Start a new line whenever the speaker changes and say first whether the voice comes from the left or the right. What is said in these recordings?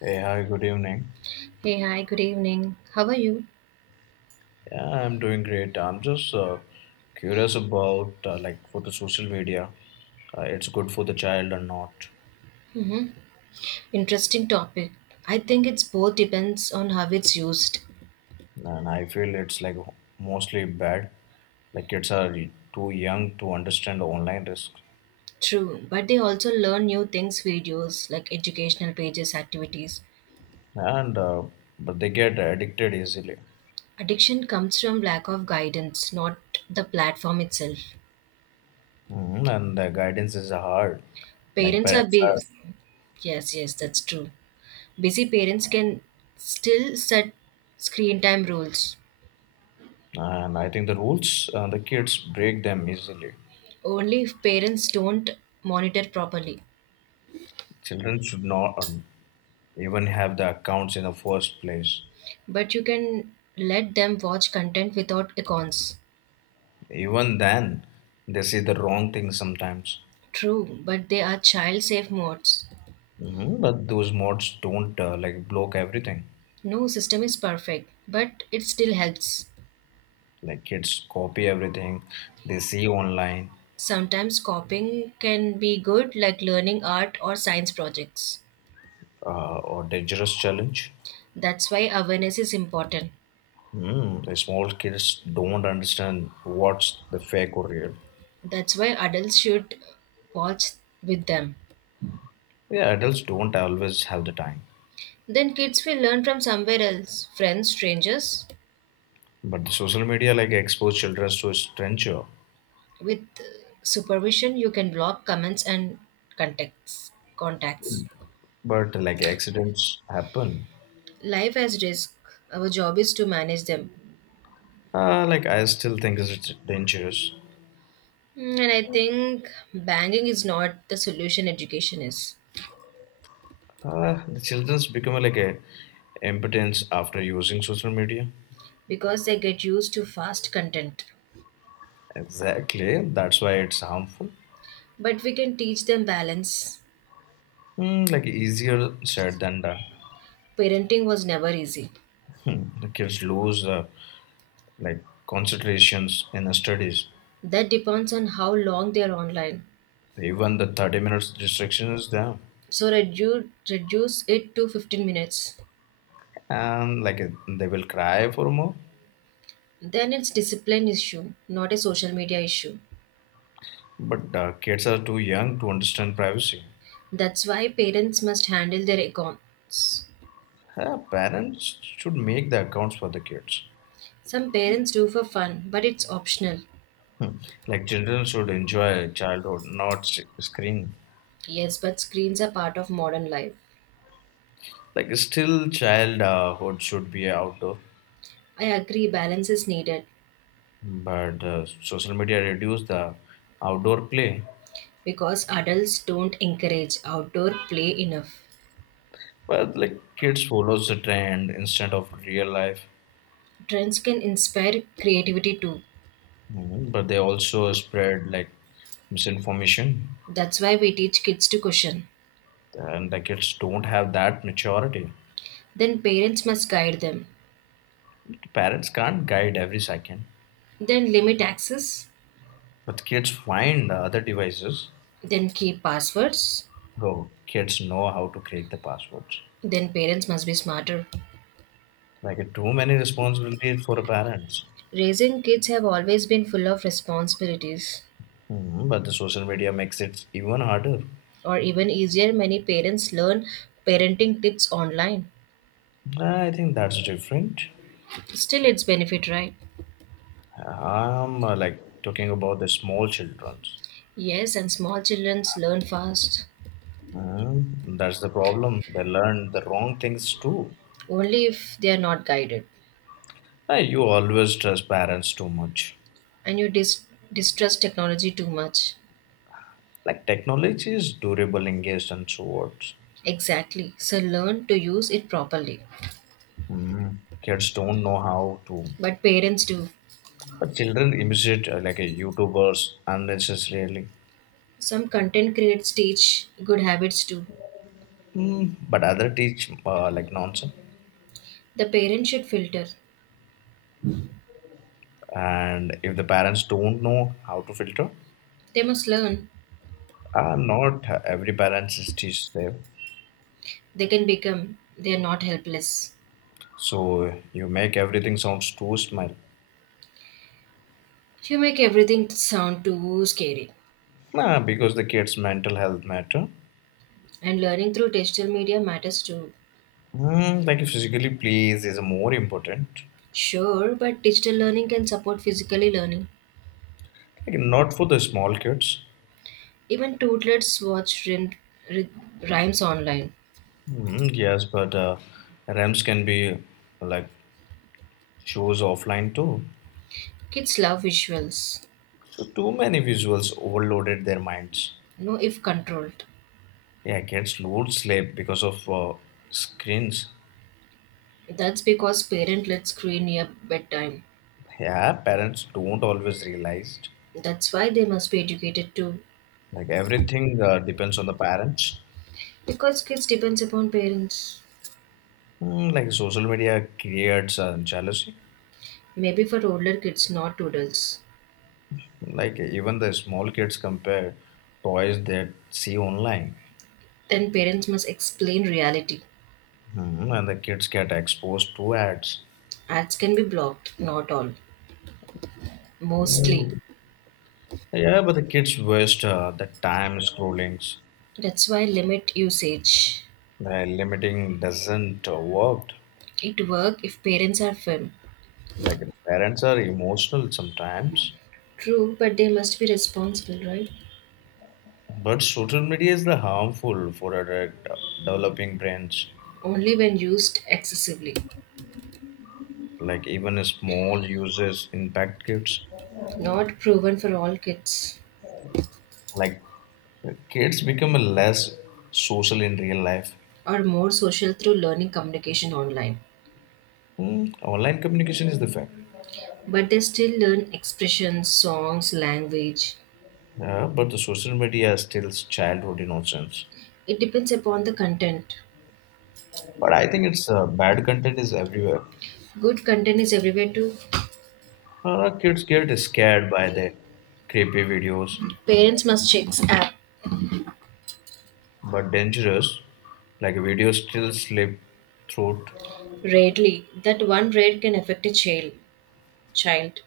left: Hey, hi, good evening.
right: Hey, hi, good evening. How are you?
left: Yeah, I'm doing great. I'm just curious about like for the social media, it's good for the child or not.
right: Interesting topic. I think it's both depends on how it's used.
left: And I feel it's like mostly bad. Like kids are too young to understand online risk,
right: True, but they also learn new things videos like educational pages, activities.
left: and but they get addicted easily.
right: Addiction comes from lack of guidance, not the platform itself.
left: And the guidance is hard. Like
right: Parents are
left: parents are,
right: busy. Yes, that's true. Busy parents can still set screen time rules
left: and I think the rules the kids break them easily.
right: only if parents don't monitor properly.
left: Children should not even have the accounts in the first place.
right: But you can let them watch content without accounts.
left: Even then, they say the wrong thing sometimes.
right: True, but they are child safe modes.
left: But those mods don't like block everything.
right: No system is perfect, but it still helps.
left: Like kids copy everything they see online
right: Sometimes copying can be good, like learning art or science projects.
left: or dangerous challenge.
right: That's why awareness is important.
left: Mm, the small kids don't understand what's the fake or real.
right: That's why adults should watch with them.
left: Yeah, adults don't always have the time.
right: Then kids will learn from somewhere else friends, strangers.
left: But the social media like expose children to stranger.
right: With supervision, you can block comments and contacts. contacts.
left: But like accidents happen.
right: Life has risk. Our job is to manage them.
left: Like I still think it's dangerous.
right: Mm, and I think banging is not the solution education is
left: The children's become like a impotence after using social media.
right: because they get used to fast content.
left: Exactly, that's why it's harmful.
right: But we can teach them balance.
left: Hmm, like easier said than done.
right: Parenting was never easy.
left: Hmm, the kids lose like concentrations in the studies.
right: That depends on how long they are online.
left: Even the 30 minutes distraction is there,
right: So reduce it to 15 minutes.
left: and like they will cry for more.
right: Then it's discipline issue, not a social media issue.
left: But kids are too young to understand privacy.
right: That's why parents must handle their accounts.
left: Parents should make the accounts for the kids.
right: Some parents do for fun, but it's optional.
left: Like children should enjoy childhood not screen,
right: Yes, but screens are part of modern life.
left: like still childhood should be outdoor,
right: I agree balance is needed,
left: but social media reduce the outdoor play,
right: because adults don't encourage outdoor play enough.
left: but like kids follows the trend instead of real life.
right: Trends can inspire creativity too.
left: Mhm. But they also spread like misinformation,
right: That's why we teach kids to question.
left: and the kids don't have that maturity.
right: Then parents must guide them.
left: Parents can't guide every second,
right: Then limit access.
left: but kids find other devices,
right: Then keep passwords.
left: so kids know how to crack the passwords.
right: Then parents must be smarter.
left: Like too many responsibilities for parents.
right: Raising kids have always been full of responsibilities.
left: Mhm, but the social media makes it even harder.
right: Or even easier, many parents learn parenting tips online.
left: Nah, I think that's different.
right: Still, it's benefit, right?
left: I'm like talking about the small children.
right: Yes, and small children learn fast
left: Mhm, that's the problem. They learn the wrong things too.
right: only if they are not guided.
left: You always trust parents too much.
right: And distrust technology too much.
left: Like technology is durable engaged and swords.
right: Exactly. So learn to use it properly.
left: Mhm. Kids don't know how to.
right: But parents do.
left: But children imitate like a YouTubers unnecessarily.
right: Some content creators teach good habits too.
left: Mm, but other teach like nonsense.
right: The parents should filter.
left: And if the parents don't know how to filter,
right: They must learn.
left: not every parents is teach them,
right: They can become. They are not helpless.
left: so you make everything sounds too smile.
right: You make everything sound too scary.
left: Nah, because the kids mental health matter.
right: And learning through digital media matters too.
left: Mm, like physically please is more important,
right: Sure, but digital learning can support physically learning.
left: like not for the small kids.
right: Even toddlers watch rhymes online.
left: Mm, yes but rams can be like shows offline too,
right: Kids love visuals.
left: so too many visuals overloaded their minds.
right: You know if controlled,
left: Yeah, kids lose sleep because of screens.
right: that's because parent let screen near bedtime,
left: Yeah, parents don't always realize.
right: that's why they must be educated too,
left: Like everything depends on the parents.
right: because kids depends upon parents.
left: Mm, like social media creates jealousy.
right: Maybe for older kids not toodles.
left: Like even the small kids compare toys they see online,
right: Then parents must explain reality.
left: mm, and the kids get exposed to ads.
right: Ads can be blocked, not all, mostly.
left: Mm, yeah, but the kids waste the time scrolling.
right: That's why limit usage.
left: The limiting doesn't work.
right: It work if parents are firm.
left: Like parents are emotional sometimes,
right: True, but they must be responsible, right?
left: but social media is the harmful for adult developing brains.
right: Only when used excessively.
left: Like even a small uses impact kids,
right: Not proven for all kids.
left: like kids become less social in real life.
right: Are more social through learning communication online,
left: Hmm, online communication is the fact.
right: but they still learn expressions, songs, language.
left: Yeah, but the social media still childhood innocence,
right: It depends upon the content.
left: but I think it's bad content is everywhere.
right: Good content is everywhere too.
left: Kids get scared by the creepy videos,
right: Parents must check app
left: but dangerous like videos still slip through.
right: rarely. That one rare can affect a child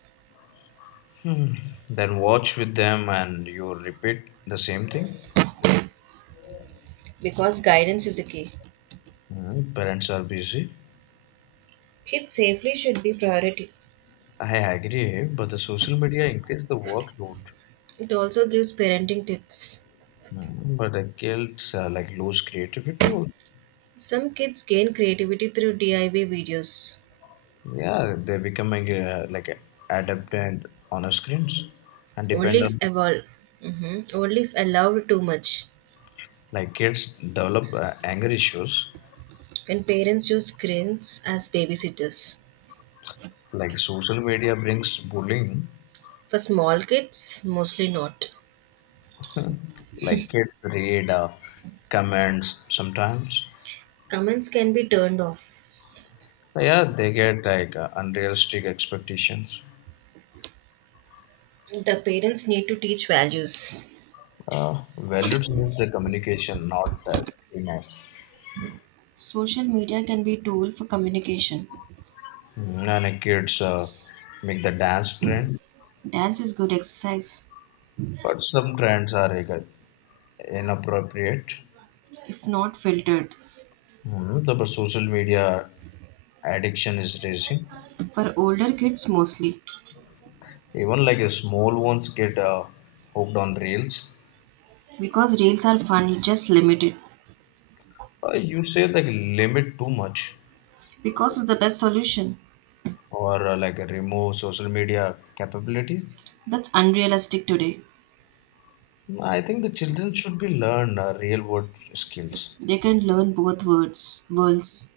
left: Then watch with them and you repeat the same thing.
right: because guidance is a key.
left: Hmm, parents are busy.
right: Kids safely should be priority.
left: I agree, but the social media increase the workload.
right: It also gives parenting tips.
left: Mm, but the guilds like lose creativity also.
right: Some kids gain creativity through DIY videos,
left: Yeah, they're becoming like adaptant on our screens and
right: only
left: depend
right: if
left: on,
right: evolve. Mhm. Only if allowed too much.
left: like kids develop anger issues.
right: And parents use screens as babysitters.
left: Like social media brings bullying.
right: For small kids, mostly not.
left: Like kids read comments sometimes.
right: Comments can be turned off.
left: Yeah, they get like unrealistic expectations.
right: The parents need to teach values.
left: Values is the communication, not the screen.
right: Social media can be a tool for communication.
left: Mm, and the kids make the dance trend,
right: Dance is good exercise,
left: but some trends are like, inappropriate.
right: if not filtered.
left: Mm, the but social media addiction is raising.
right: For older kids, mostly.
left: Even like a small ones get hooked on reels.
right: Because reels are fun, you just limit it.
left: You say like limit too much,
right: Because it's the best solution.
left: or like remove social media capabilities.
right: That's unrealistic today.
left: I think the children should be learn real world skills.
right: They can learn both words, worlds.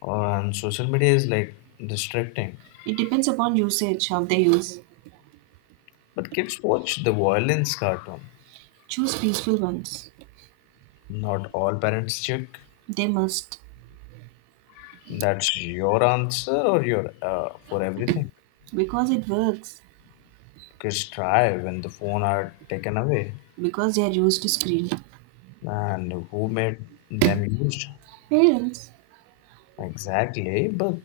left: And social media is like distracting.
right: It depends upon usage, how they use.
left: But kids watch the violence cartoon.
right: Choose peaceful ones.
left: Not all parents check.
right: They must,
left: That's your answer or your for everything.
right: because it works,
left: Kids try when the phone are taken away,
right: because they are used to screen.
left: and who made them used?
right: Parents,
left: Exactly, but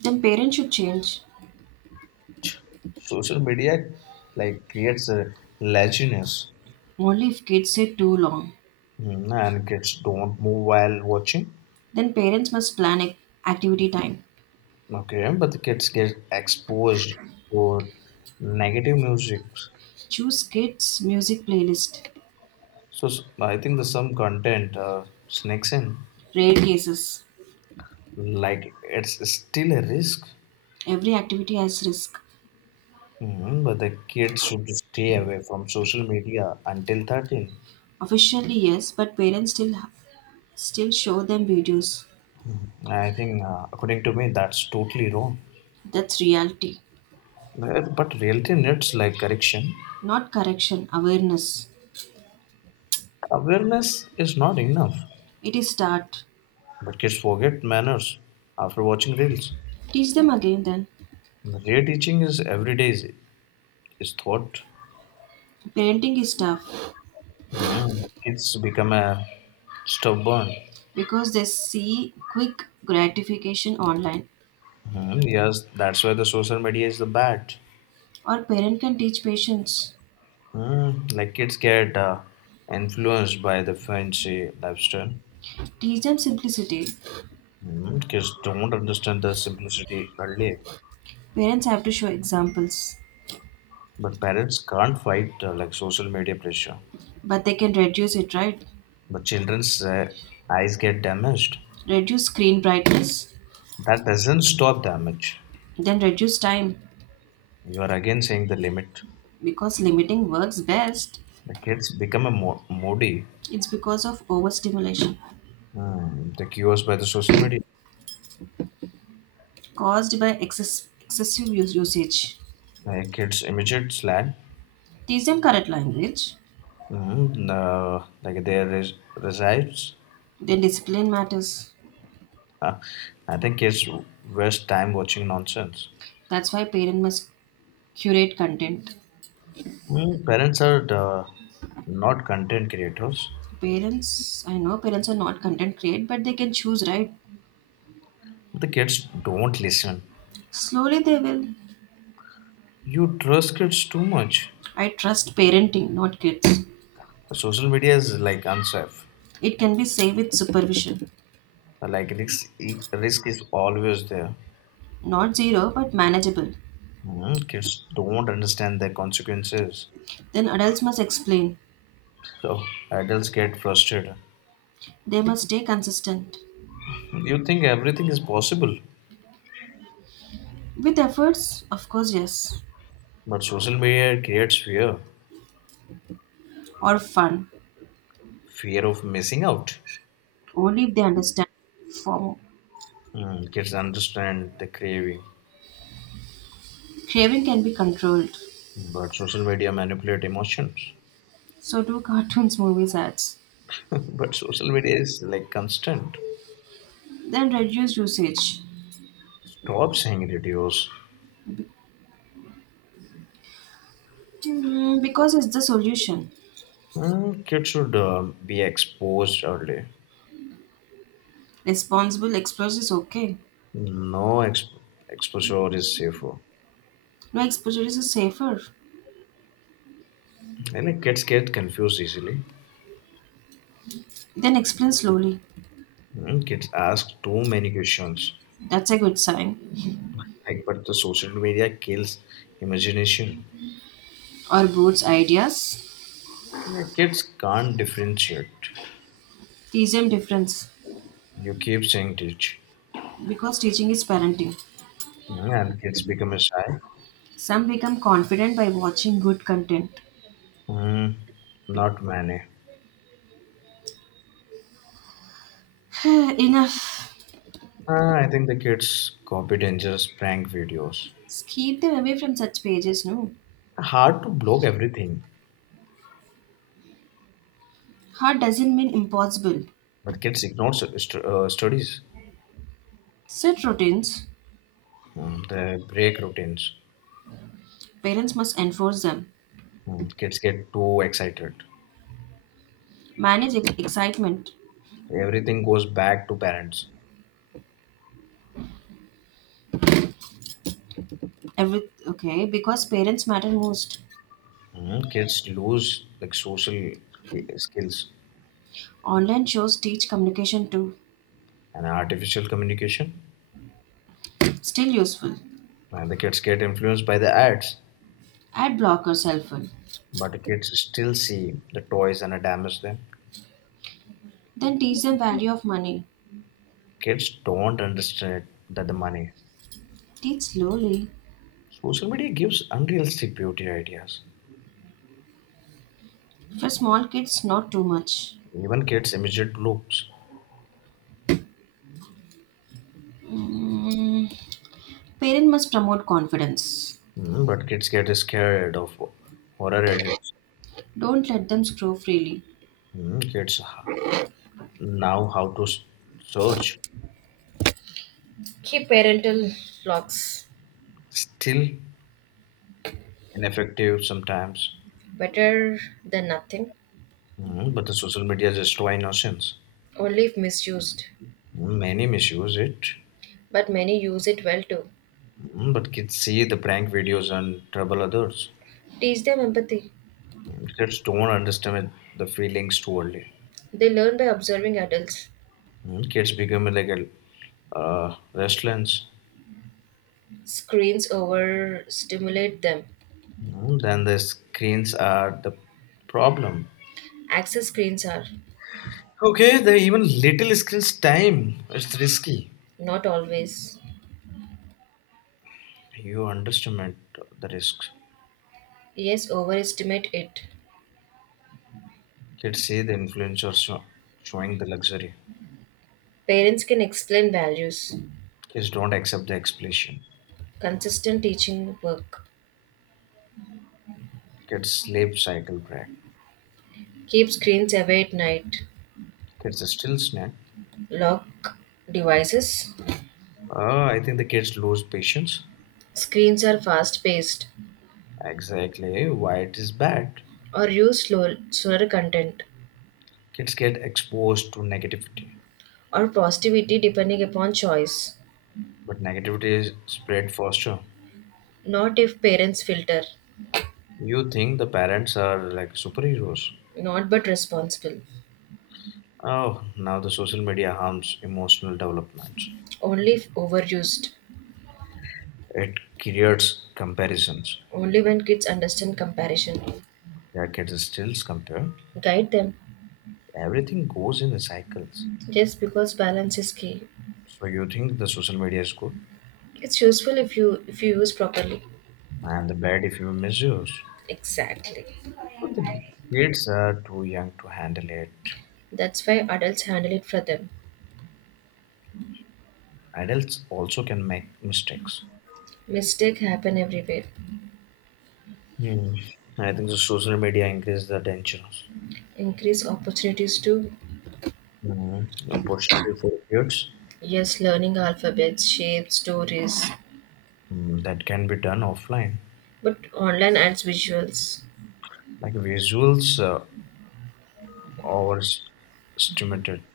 right: then parents should change.
left: social media like creates a laziness.
right: Only if kids sit too long.
left: Mm, and kids don't move while watching.
right: Then parents must activity time.
left: Okay, but the kids get exposed to negative music.
right: Choose kids music playlist.
left: I think the some content sneaks in.
right: Rare cases.
left: Like it's still a risk.
right: Every activity has risk.
left: Mhm, but the kids should stay away from social media until 13.
right: Officially yes, but parents still show them videos.
left: I think, according to me, that's totally wrong.
right: That's reality,
left: Well, but reality needs like correction.
right: not correction. Awareness.
left: Awareness is not enough,
right: It is start.
left: but kids forget manners after watching reels.
right: Teach them again. Then
left: Reteaching is every day is thought.
right: parenting is tough.
left: Mhm. Kids become a stubborn.
right: Because they see quick gratification online,
left: Mhm, yes, that's why the social media is the bad.
right: or parent can teach patients,
left: Mm, like kids get influenced by the fancy lifestyle.
right: teach them simplicity,
left: Mm, kids don't understand the simplicity early,
right: parents have to show examples,
left: but parents can't fight like social media pressure.
right: but they can reduce it, right?
left: But children's eyes get damaged.
right: Reduce screen brightness,
left: That doesn't stop damage.
right: then reduce time,
left: You are again saying the limit.
right: because limiting works best.
left: The kids become a moody.
right: It's because of overstimulation
left: Mm, the cures by the social media.
right: caused by excessive use, usage.
left: Kids imitate slang.
right: Teach them correct language,
left: Mm, like there is resides.
right: then discipline matters.
left: Uh, I think kids waste time watching nonsense.
right: That's why parents must curate content.
left: Mm, parents are the, not content creators.
right: Parents, I know parents are not content create, but they can choose, right?
left: The kids don't listen.
right: Slowly they will.
left: You trust kids too much.
right: I trust parenting, not kids.
left: Social media is like unsafe.
right: It can be safe with supervision.
left: Like risk, risk is always there.
right: Not zero, but manageable.
left: Mm, kids don't understand the consequences.
right: Then adults must explain.
left: So adults get frustrated.
right: They must stay consistent.
left: You think everything is possible,
right: With efforts, of course, yes.
left: but social media creates fear.
right: Or fun.
left: Fear of missing out.
right: Only if they understand form.
left: Mm, kids understand the craving.
right: Craving can be controlled.
left: But social media manipulate emotions.
right: So do cartoons, movies, ads.
left: But social media is like constant.
right: Then reduce usage.
left: Stop seeing videos.
right: Hmm, because it's the solution.
left: Hmm, kids should be exposed early.
right: Responsible explorers is okay.
left: No exposure is safer.
right: No exposure is safer.
left: And like, kids get confused easily.
right: Then explain slowly.
left: Hmm, kids ask too many questions.
right: That's a good sign.
left: Like, but the social media kills imagination.
right: Or broads ideas.
left: Yeah, kids can't differentiate.
right: Teach them difference.
left: You keep saying teach.
right: Because teaching is parenting.
left: Hmm, and kids become shy.
right: Some become confident by watching good content.
left: Hmm, not many.
right: Enough.
left: I think the kids copy dangerous prank videos.
right: Keep them away from such pages, no?
left: Hard to block everything,
right: Hard doesn't mean impossible.
left: but kids ignore studies.
right: Set routines.
left: Mm, they break routines.
right: Parents must enforce them.
left: Mm, kids get too excited.
right: Excitement.
left: Everything goes back to parents.
right: Every okay, because parents matter most.
left: Mm, kids lose like social skills
right: Online shows teach communication too.
left: and artificial communication.
right: Still useful.
left: And the kids get influenced by the ads,
right: Ad blockers helpful.
left: but the kids still see the toys and damage them.
right: Then teach them value of money.
left: Kids don't understand that the money.
right: Teach slowly.
left: Social media gives unrealistic beauty ideas.
right: For small kids, not too much.
left: Even kids imitate looks,
right: Mm. Parent must promote confidence.
left: mm, but kids get scared of horror edits.
right: Don't let them screw freely.
left: Mm, now how to search,
right: Keep parental locks
left: still ineffective sometimes.
right: better than nothing,
left: Mm, but the social media is destroy innocence.
right: only if misused.
left: Mm, many misuse it.
right: But many use it well too.
left: Mm, but kids see the prank videos and trouble others.
right: Teach them empathy.
left: Mm, kids don't understand the feelings too early.
right: They learn by observing adults.
left: Mm, kids become like a restless.
right: Screens overstimulate them.
left: Mm, then the screens are the problem.
right: Access screens are
left: Okay, the even little screens time it's risky.
right: not always.
left: You underestimate the risks.
right: Yes, overestimate it.
left: Kids see the influencers showing the luxury.
right: Parents can explain values.
left: Kids don't accept the explanation.
right: Consistent teaching work.
left: Kids sleep cycle break.
right: Keep screens away at night.
left: Kids still snack.
right: Lock devices.
left: I think the kids lose patience.
right: Screens are fast paced
left: Exactly why it is bad.
right: or use slower content,
left: Kids get exposed to negativity,
right: or positivity depending upon choice.
left: but negativity is spread faster.
right: Not if parents filter.
left: You think the parents are like superheroes.
right: Not but responsible.
left: Oh, now the social media harms emotional development.
right: Only if overused.
left: It creates comparisons.
right: Only when kids understand comparison.
left: Yeah, kids stills compare.
right: Guide them.
left: Everything goes in the cycles.
right: Yes, because balance is key.
left: So you think the social media is good
right: It's useful if you use properly.
left: and the bad if you misuse.
right: Exactly.
left: So the kids are too young to handle it.
right: That's why adults handle it for them.
left: Adults also can make mistakes.
right: Mistake happen everywhere.
left: Hmm. I think the social media increases the dangers.
right: Increase opportunities to
left: Mm. Opportunity for kids,
right: yes, learning alphabets, shapes, stories,
left: mm, that can be done offline.
right: but online adds visuals.
left: Like visuals or stimulated.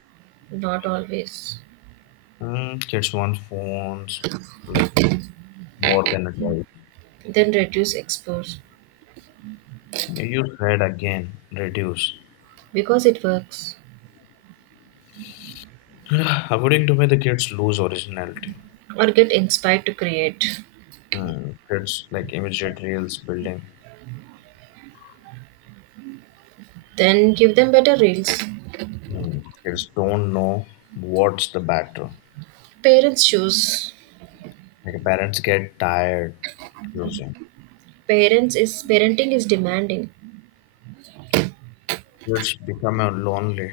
right: Not always.
left: Mm, kids want phones, like more than advice.
right: Then reduce expose
left: You said again, reduce.
right: because it works,
left: According to me, the kids lose originality.
right: or get inspired to create.
left: Hmm. Kids like immediate reels building.
right: Then give them better reels.
left: Hmm. Kids don't know what's the batter.
right: Parents choose.
left: Like parents get tired using.
right: Parents is parenting is demanding.
left: Kids become lonely,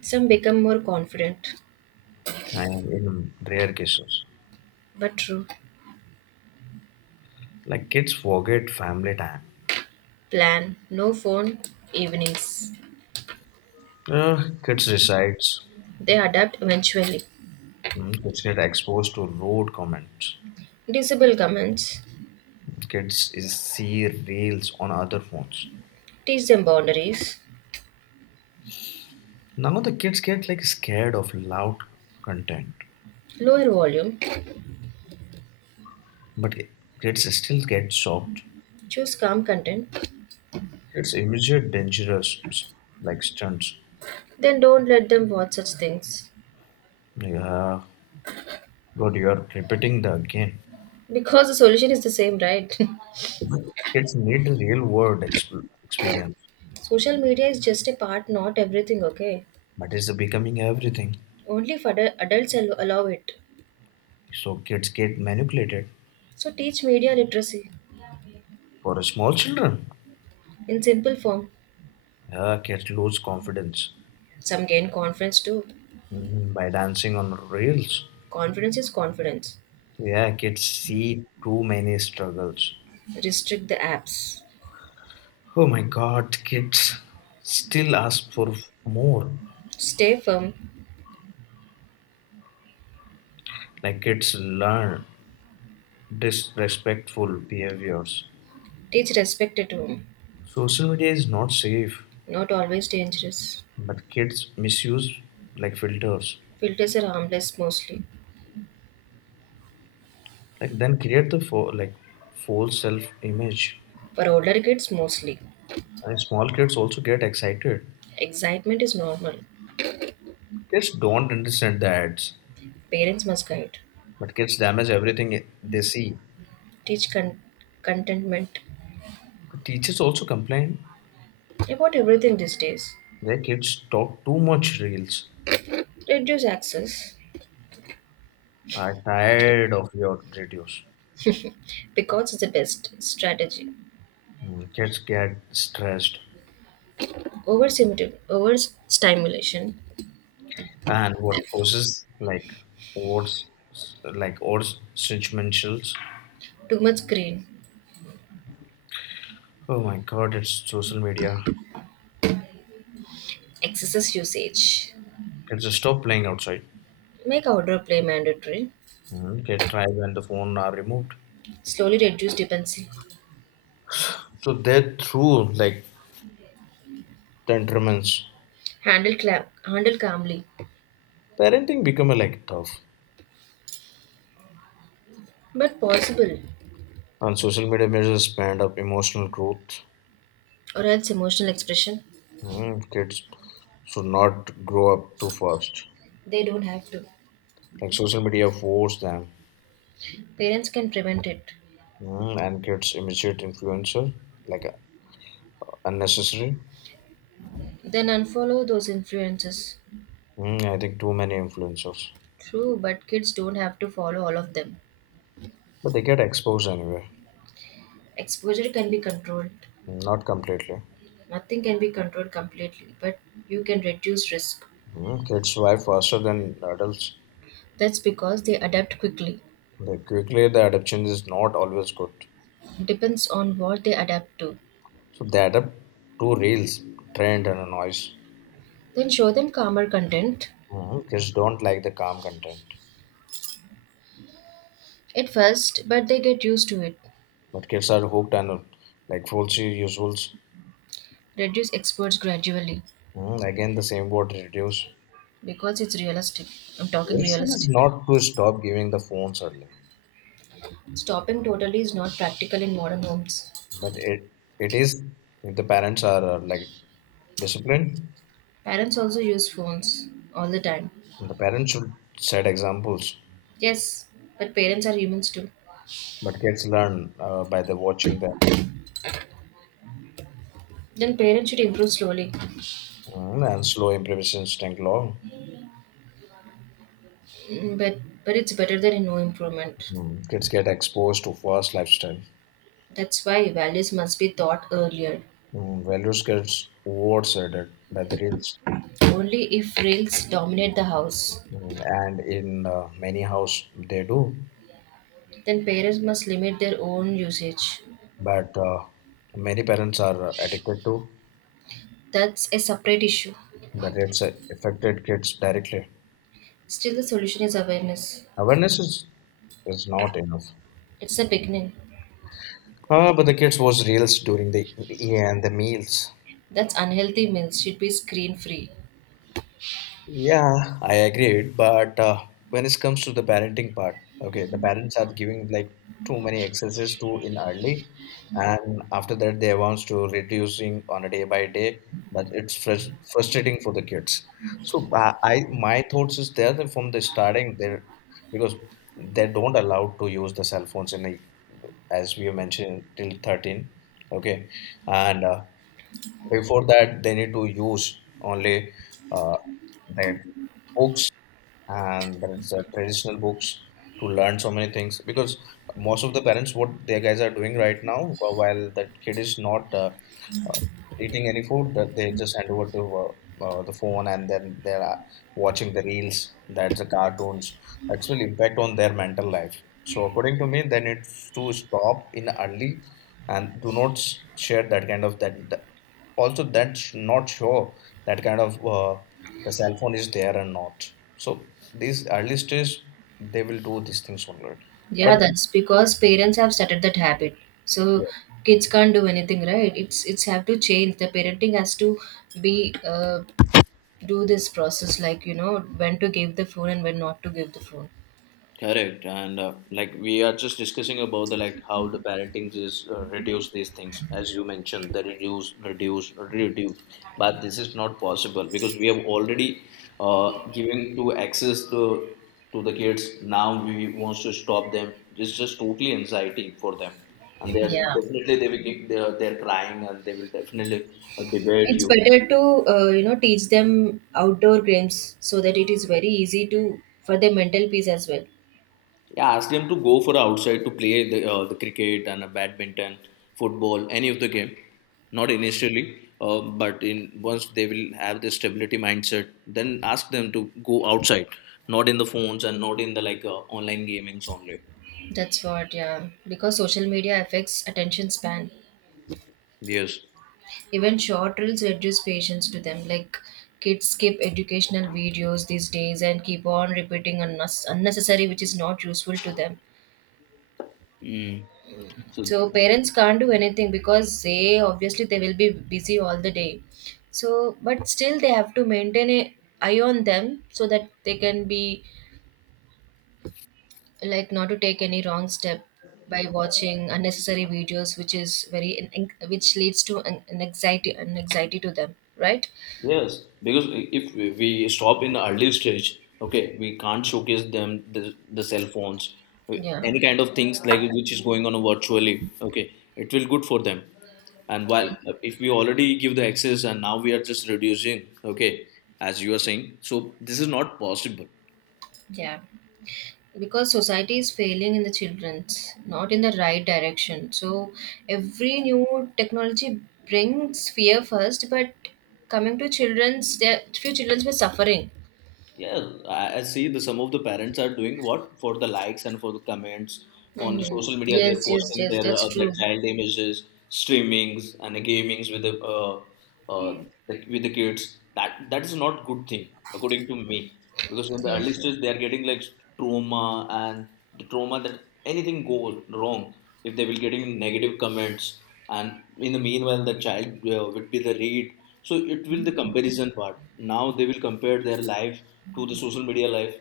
right: Some become more confident,
left: and in rare cases,
right: but true.
left: like kids forget family time.
right: Plan no phone evenings.
left: Kids resides.
right: They adapt eventually.
left: Hmm. Kids get exposed to rude comments.
right: Disable comments.
left: Kids is see reels on other phones.
right: Teach them boundaries,
left: Now the kids get like scared of loud content,
right: lower volume,
left: but kids still get shocked.
right: choose calm content,
left: Kids immediate dangerous like stunts.
right: then don't let them watch such things.
left: Yeah, God, you are repeating the game.
right: Because the solution is the same, right?
left: But kids need real world experience.
right: Social media is just a part, not everything, okay?
left: But it's becoming everything.
right: Only if adults allow it.
left: So kids get manipulated.
right: So teach media literacy
left: For small children,
right: in simple form.
left: yeah, kids lose confidence.
right: Some gain confidence too.
left: Mhm, by dancing on reels.
right: Confidence is confidence.
left: Yeah, kids see too many struggles.
right: Restrict the apps.
left: Oh my god, kids still ask for more.
right: Stay firm.
left: Like kids learn disrespectful behaviors.
right: Teach respect at home.
left: Social media is not safe,
right: Not always dangerous.
left: but kids misuse like filters.
right: Filters are harmless mostly.
left: Like then create the like false self image.
right: For older kids, mostly.
left: And small kids also get excited.
right: Excitement is normal.
left: Kids don't understand the ads,
right: Parents must guide,
left: but kids damage everything they see.
right: teach contentment
left: The teachers also complain
right: about everything these days.
left: their kids talk too much reels.
right: Reduce access
left: I tired of your videos.
right: because it's the best strategy.
left: Mm, kids get stressed,
right: Overstimulation,
left: and what causes like what's like odds judgmentals.
right: too much screen,
left: Oh my God, it's social media.
right: excessive usage.
left: Kids just stop playing outside.
right: Make outdoor play mandatory.
left: Mm, get tried when the phone are removed.
right: Slowly reduce dependency.
left: So they're through like tantrums.
right: Handle handle calmly,
left: Parenting become a like tough.
right: but possible,
left: And social media measures spend up emotional growth.
right: or else emotional expression.
left: Mm, kids should not grow up too fast.
right: They don't have to.
left: Like social media force them.
right: Parents can prevent it.
left: Mm, and kids immediate influencer like unnecessary?
right: Then unfollow those influences.
left: Mm, I think too many influencers.
right: True, but kids don't have to follow all of them.
left: But they get exposed anyway.
right: Exposure can be controlled.
left: Hmm, not completely.
right: Nothing can be controlled completely, but you can reduce risk.
left: Mm, kids survive faster than adults.
right: That's because they adapt quickly.
left: They quickly, the adaptation is not always good.
right: Depends on what they adapt to.
left: So they adapt to reels, trend, and noise.
right: Then show them calmer content
left: Mm, kids don't like the calm content.
right: at first, but they get used to it.
left: But kids are hooked and like falsy usuals.
right: Reduce exposure gradually
left: Mm, again, the same word reduce.
right: because it's realistic. I'm talking
left: Reason is
right: realistic.
left: not to stop giving the phones early,
right: Stopping totally is not practical in modern homes.
left: but it is if the parents are like disciplined.
right: Parents also use phones all the time.
left: The parents should set examples,
right: Yes, but parents are humans too.
left: but kids learn by the watching them.
right: Then parents should improve slowly.
left: Mm, and slow impressions take long.
right: Mm, but it's better than no improvement.
left: Mm, kids get exposed to fast lifestyle.
right: That's why values must be taught earlier.
left: Mm, values gets overshadowed by the reels.
right: Only if reels dominate the house,
left: Mm, and in many house they do,
right: then parents must limit their own usage.
left: but many parents are addicted to,
right: That's a separate issue.
left: but it's affected kids directly.
right: Still, the solution is awareness.
left: Awareness is not enough.
right: It's a beginning.
left: Ah, but the kids watch reels during the yeah, and the meals.
right: That's unhealthy meals should be screen free.
left: Yeah, I agreed. But when it comes to the parenting part, okay, the parents are giving like too many excesses too in early, and after that they wants to reducing on a day by day, but it's frustrating for the kids. So I my thoughts is there that from the starting there because they don't allowed to use the cell phones in a, as we have mentioned till 13, okay, and before that, they need to use only uh, their books and there's traditional books to learn so many things because most of the parents what their guys are doing right now while that kid is not uh, eating any food, that they just hand over to the phone, and then they are watching the reels, that's the cartoons, that's will impact on their mental life. So according to me, they need to stop in early and do not share that kind of that also, that not show that kind of the cell phone is there and not. So these early stage they will do these things only,
right: Yeah,
left: but
right: that's because parents have started that habit. So
left: yeah.
right: kids can't do anything, right? It's have to change. The parenting has to be uh, do this process, like, you know, when to give the phone and when not to give the phone.
left: Correct, and like we are just discussing about the like how the parenting is reduce these things, as you mentioned the reduce reduce, but this is not possible because we have already given to access to the kids. Now we wants to stop them. It's just totally anxiety for them, and they are
right: Yeah,
left: definitely they will they are crying and they will definitely debate
right: it's
left: you.
right: better to, you know, teach them outdoor games so that it is very easy to for their mental peace as well.
left: Yeah, ask them to go for outside to play the cricket and badminton, football, any of the game. Not initially, but in once they will have this stability mindset, then ask them to go outside, not in the phones and not in the like online gamings only.
right: That's what, yeah, because social media affects attention span.
left: Yes.
right: Even short reels reduce patience to them, like kids skip educational videos these days and keep on repeating unnecessary, which is not useful to them.
left: Mm. So
right: So parents can't do anything because they obviously they will be busy all the day. So but still they have to maintain a eye on them so that they can be like not to take any wrong step by watching unnecessary videos which is very which leads to an anxiety, an anxiety to them, right?
left: yes, because if we stop in early stage, okay, we can't showcase them the cell phones,
right: yeah
left: any kind of things like which is going on virtually. Okay, it will good for them. And
right: yeah,
left: while if we already give the access and now we are just reducing, okay, as you are saying, so this is not possible.
right: yeah, Because society is failing in the children's not in the right direction. So every new technology brings fear first, but coming to children's there few children's were suffering.
left: Yeah, I see the some of the parents are doing what for the likes and for the comments on the
right: Hmm.
left: social media. They're
right: yes yes
left: posting
right: yes that's
left: their
right: true.
left: child images, streamings, and the gamings with the uh, like with the kids. That is not good thing according to me, because in the early
right: Yes,
left: stage they are getting like trauma, and the trauma that anything goes wrong if they will getting negative comments, and in the meanwhile the child would be the read, so it will the comparison part, now they will compare their life to the social media life.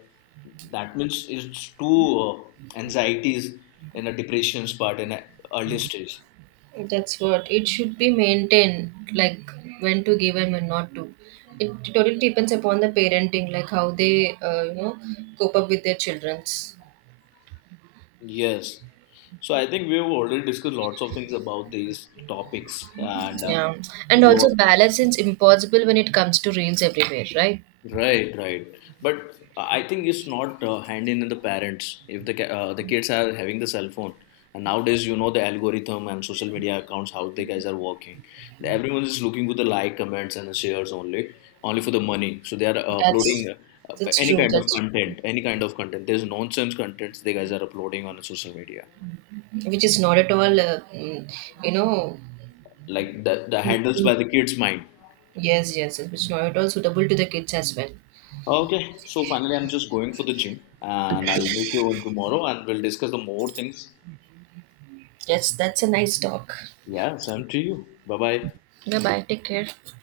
left: That means it's two anxieties and a depressions part in a early stage.
right: that's what it should be maintained, like when to give and when not to. It totally depends upon the parenting, like how they, you know, cope up with their children's.
left: Yes, so I think we've already discussed lots of things about these topics, and
right: Yeah, and
left: your
right: also balance is impossible when it comes to reels everywhere, right?
left: right, right. But I think it's not hand in the parents if the the kids are having the cell phone. And nowadays, you know the algorithm and social media accounts how the guys are working. Everyone is looking for the like, comments, and shares only, only for the money. So they are
right: That's
left: uploading
right: that's
left: any
right: true.
left: kind of
right: That's
left: content, any kind of content. There's nonsense contents they guys are uploading on social media,
right: which is not at all, mm, you know.
left: like the
right: mm,
left: handles
right: mm,
left: by the kids' mind.
right: Yes, yes, which is not at all suitable to the kids as well.
left: Okay, so finally, I'm just going for the gym, and I'll meet you on tomorrow, and we'll discuss the more things.
right: Yes, that's a nice talk.
left: Yeah, same to you. Bye bye.
right: Bye bye. Take care.